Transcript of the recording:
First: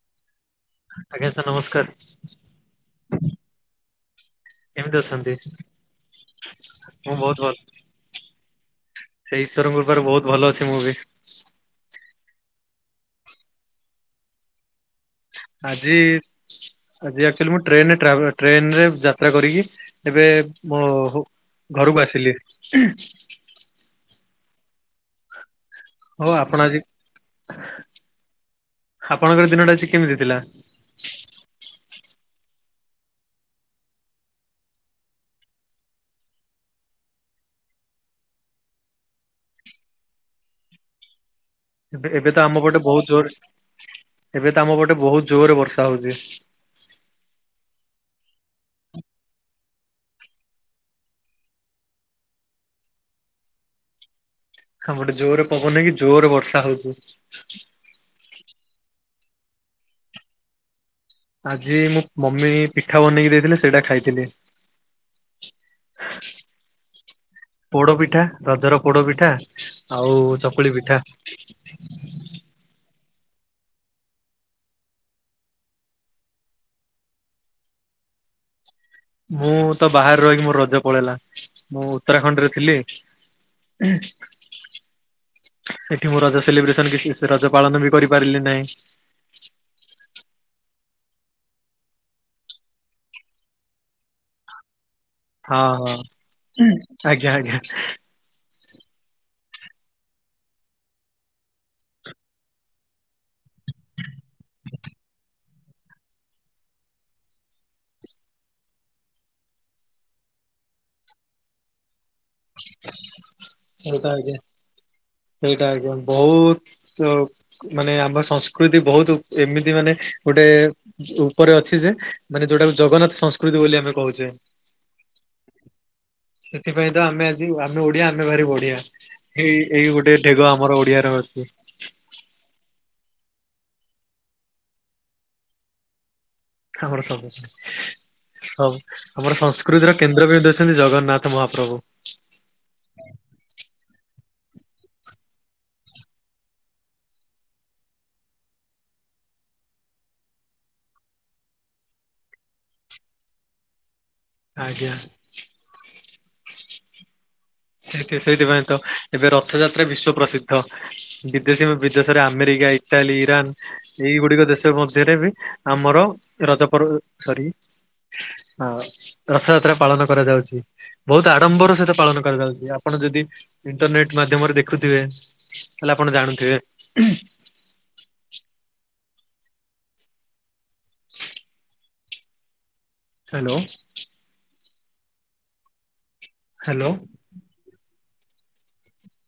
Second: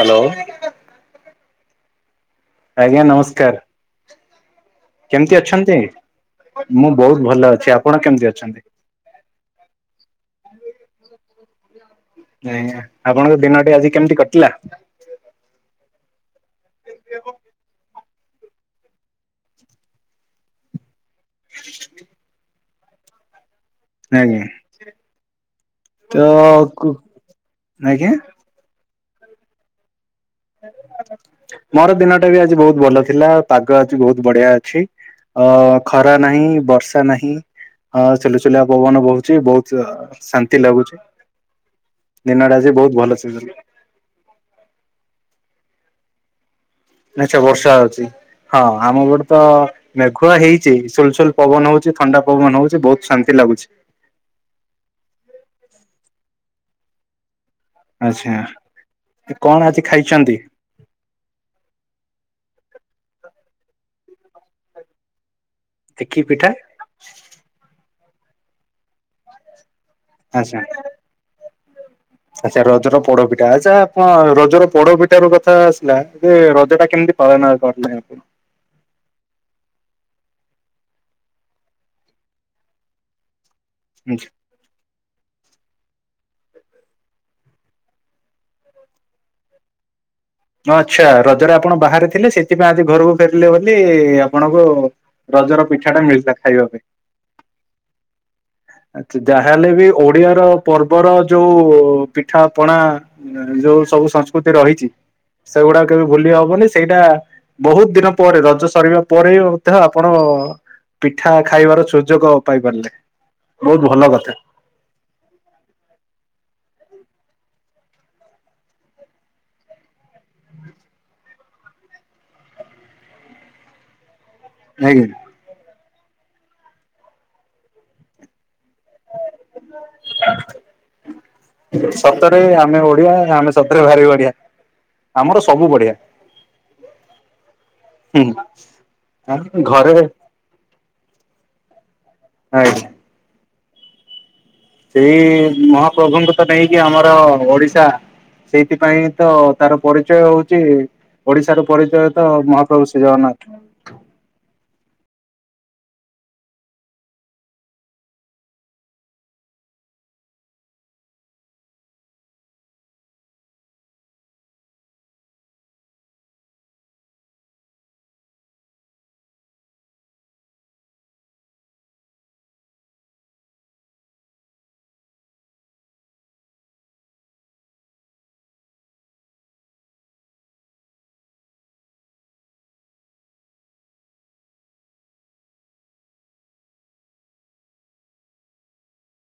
Hello. ଆଜ୍ଞା sir ନମସ୍କାର। ଆଜ୍ଞା ନମସ୍କାର। କେମିତି ଅଛନ୍ତି? ମୁଁ ଭଲ ବହୁତ ଭଲ୍, ଅଛି ଆପଣ କେମିତି ଅଛନ୍ତି? ସେ ଈଶ୍ୱରଙ୍କ କୃପାରୁ ବହୁତ୍ ଭଲ ଅଛି ମୁଁ ବି। ଆପଣଙ୍କ ଦିନଟି ଆଜି କେମିତି କଟିଲା? ଆଜି ଆଜି ଆକଚୁଆଲି ମୁଁ ଟ୍ରେନ ରେ ଟ୍ରାଭେ ଟ୍ରେନରେ ଯାତ୍ରା କରିକି ଏବେ ମୋ ଘରକୁ ଆସିଲି। ଆଜ୍ଞା। ତ ହଉ ଆପଣ ଆଜି ଆଜ୍ଞା? ଆପଣଙ୍କର ଦିନଟା ଆଜି କେମିତି ଥିଲା? ମୋର ଦିନ ଟା ବି ଆଜି ବହୁତ୍ ଭଲ ଥିଲା। ପାଗ ଆଜି ବହୁତ୍ ବଢିଆ ଅଛି। ଅ ଖରା ନାହିଁ ବର୍ଷା ନାହିଁ। ହଁ ସୁଲୁ ସୁଲିଆ ପବନ ବହୁଚି, ବହୁତ ଶାନ୍ତି ଲାଗୁଚି। ଏବେ ଏବେ ତ ଆମପଟେ ବହୁତ୍ ଜୋରେ ଚାଲିଛି। ଏବେ ତ ଆମ ପଟେ ବହୁତ୍ ଜୋରେ ବର୍ଷା ହଉଚି। ନା ସେ ବର୍ଷା ହଉଚି। ହଁ ଆମ ପଟେ ତ ମେଘୁଆ ହେଇଚି। ସୁଲ୍ ସୁଲ୍ ପବନ ହଉଚି ଥଣ୍ଡା ପବନ ହଉଚି ବହୁତ୍ ଶାନ୍ତି ଲାଗୁଚି। ଆମପଟେ ଜୋରେ ପବନ ହେଇକି ଜୋରେ ବର୍ଷା ହଉଚି। ଆଚ୍ଛା। କଣ ଆଜି ଖାଇଛନ୍ତି? ଆଜି ମୁଁ ମମି ପିଠା ବନେଇକି ଦେଇଥିଲେ ସେଇଟା ଖାଇଥିଲି। କି ପିଠା? ପୋଡପିଠା। ରଜର ପୋଡପିଠା ଆଉ ଆଚ୍ଛା ଚକୁଳି ପିଠା। ଆଚ୍ଛା ରଜର ପୋଡପିଠା। ଆଚ୍ଛା ଆପଣ ରଜର ପୋଡପିଠା ରୁ କଥା ଆସିଲା, ଯେ ରଜଟା କେମିତି ପାଳନ କରିଲେ। [unintelligible] ମୁଁ ତ ବାହାରେ ରହିକି ମୋର ରଜ ପଳେଇଲା। ମୁଁ ଉତ୍ତରାଖଣ୍ଡ ରେ ଥିଲି। ହ ସେଠି ମୁଁ ରଜ ସେଲିବ୍ରେସନ କିଛି ରଜ ପାଳନ ବି କରିପାରିଲି ନାହିଁ ଆଚ୍ଛା ରଜରେ ଆପଣ ବାହାରେ ଥିଲେ ସେଥିପାଇଁ ଆଜି ଘରକୁ ଫେରିଲେ ବୋଲି ଆପଣଙ୍କୁ ରଜ ହଁ ର ପିଠା ହଁ ଟା ମିଳିଥିଲା ଖାଇବାକୁ ଆଜ୍ଞା ଆଜ୍ଞା ଆଛା ଯାହାହେଲେ ବି ଓଡିଆ ର ପର୍ବର ଯୋଉ ପିଠା ପଣା ଯୋଉ ସବୁ ସଂସ୍କୃତି ରହିଛି ସେଗୁଡାକ କେବେ ଭୁଲି ହବନି ସେଇଟା ବହୁତ ଦିନ ପରେ ରଜ ସରିବା ପରେ ବି ମଧ୍ୟ ଆପଣ ପିଠା ଖାଇବାର ସୁଯୋଗ ପାଇ ପାରିଲେ ସେଇଟା ଆଜ୍ଞା ସେଇଟା ଆଜ୍ଞା ବହୁତ ମାନେ ଆମ ସଂସ୍କୃତି ବହୁତ ଏମିତି ମାନେ ଗୋଟେ ଉପରେ ଅଛି ଯେ ମାନେ ଯୋଉଟାକୁ ଜଗନ୍ନାଥ ସଂସ୍କୃତି ବୋଲି ଆମେ କହୁଛେ ଆଜ୍ଞା ସେଥିପାଇଁ ତ ଆମେ ଆଜି ଆମେ ଓଡିଆ ଆମେ ଭାରି ବଢିଆ ଏଇ ଏଇ ଗୋଟେ ଢେଗ ଆମର ଓଡିଆରେ ଅଛି। ସତରେ ଆମେ ଓଡିଆ ଆମେ ସତରେ ବାହାରି ଓଡିଆ ଆମର ସବୁ ବଢିଆ ଆମର ସବ ହୁଁ ହବ ଆମର ଘରେ ସଂସ୍କୃତିର କେନ୍ଦ୍ର ବି ଦେଉଛନ୍ତି ଜଗନ୍ନାଥ ମହାପ୍ରଭୁ ଆ ସେଇ ମହାପ୍ରଭୁଙ୍କୁ ତ ନେଇକି ଆମର ଓଡିଶା ସେଇଥିପାଇଁ ତ ତାର ପରିଚୟ ହଉଛି ଓଡିଶାରୁ ପରିଚୟିତ ମହାପ୍ରଭୁ ଶ୍ରୀ ଜଗନ୍ନାଥ ଆଜ୍ଞା ସେଇଠ ସେଇଥିପାଇଁ ତ ଏବେ ରଥଯାତ୍ରା ବିଶ୍ଵ ପ୍ରସିଦ୍ଧ ବିଦେଶୀ ବିଦେଶରେ ଆମେରିକା ଇଟାଲୀ ଇରାନ ଏଇଗୁଡିକ ଦେଶ ମଧ୍ୟରେ ବି ଆମର ରଜ ପର୍ବ ସରି ଆ ରଥଯାତ୍ରା ପାଳନ କରାଯାଉଛି ବହୁତ ଆଡମ୍ବରୁ ସେତ ପାଳନ କରାଯାଉଛି ଆପଣ ଯଦି ଇଣ୍ଟରନେଟ ମାଧ୍ୟମରେ ଦେଖୁଥିବେ ତାହଲେ ଆପଣ ଜାଣୁଥିବେ ହ୍ୟାଲୋ ହ୍ୟାଲୋ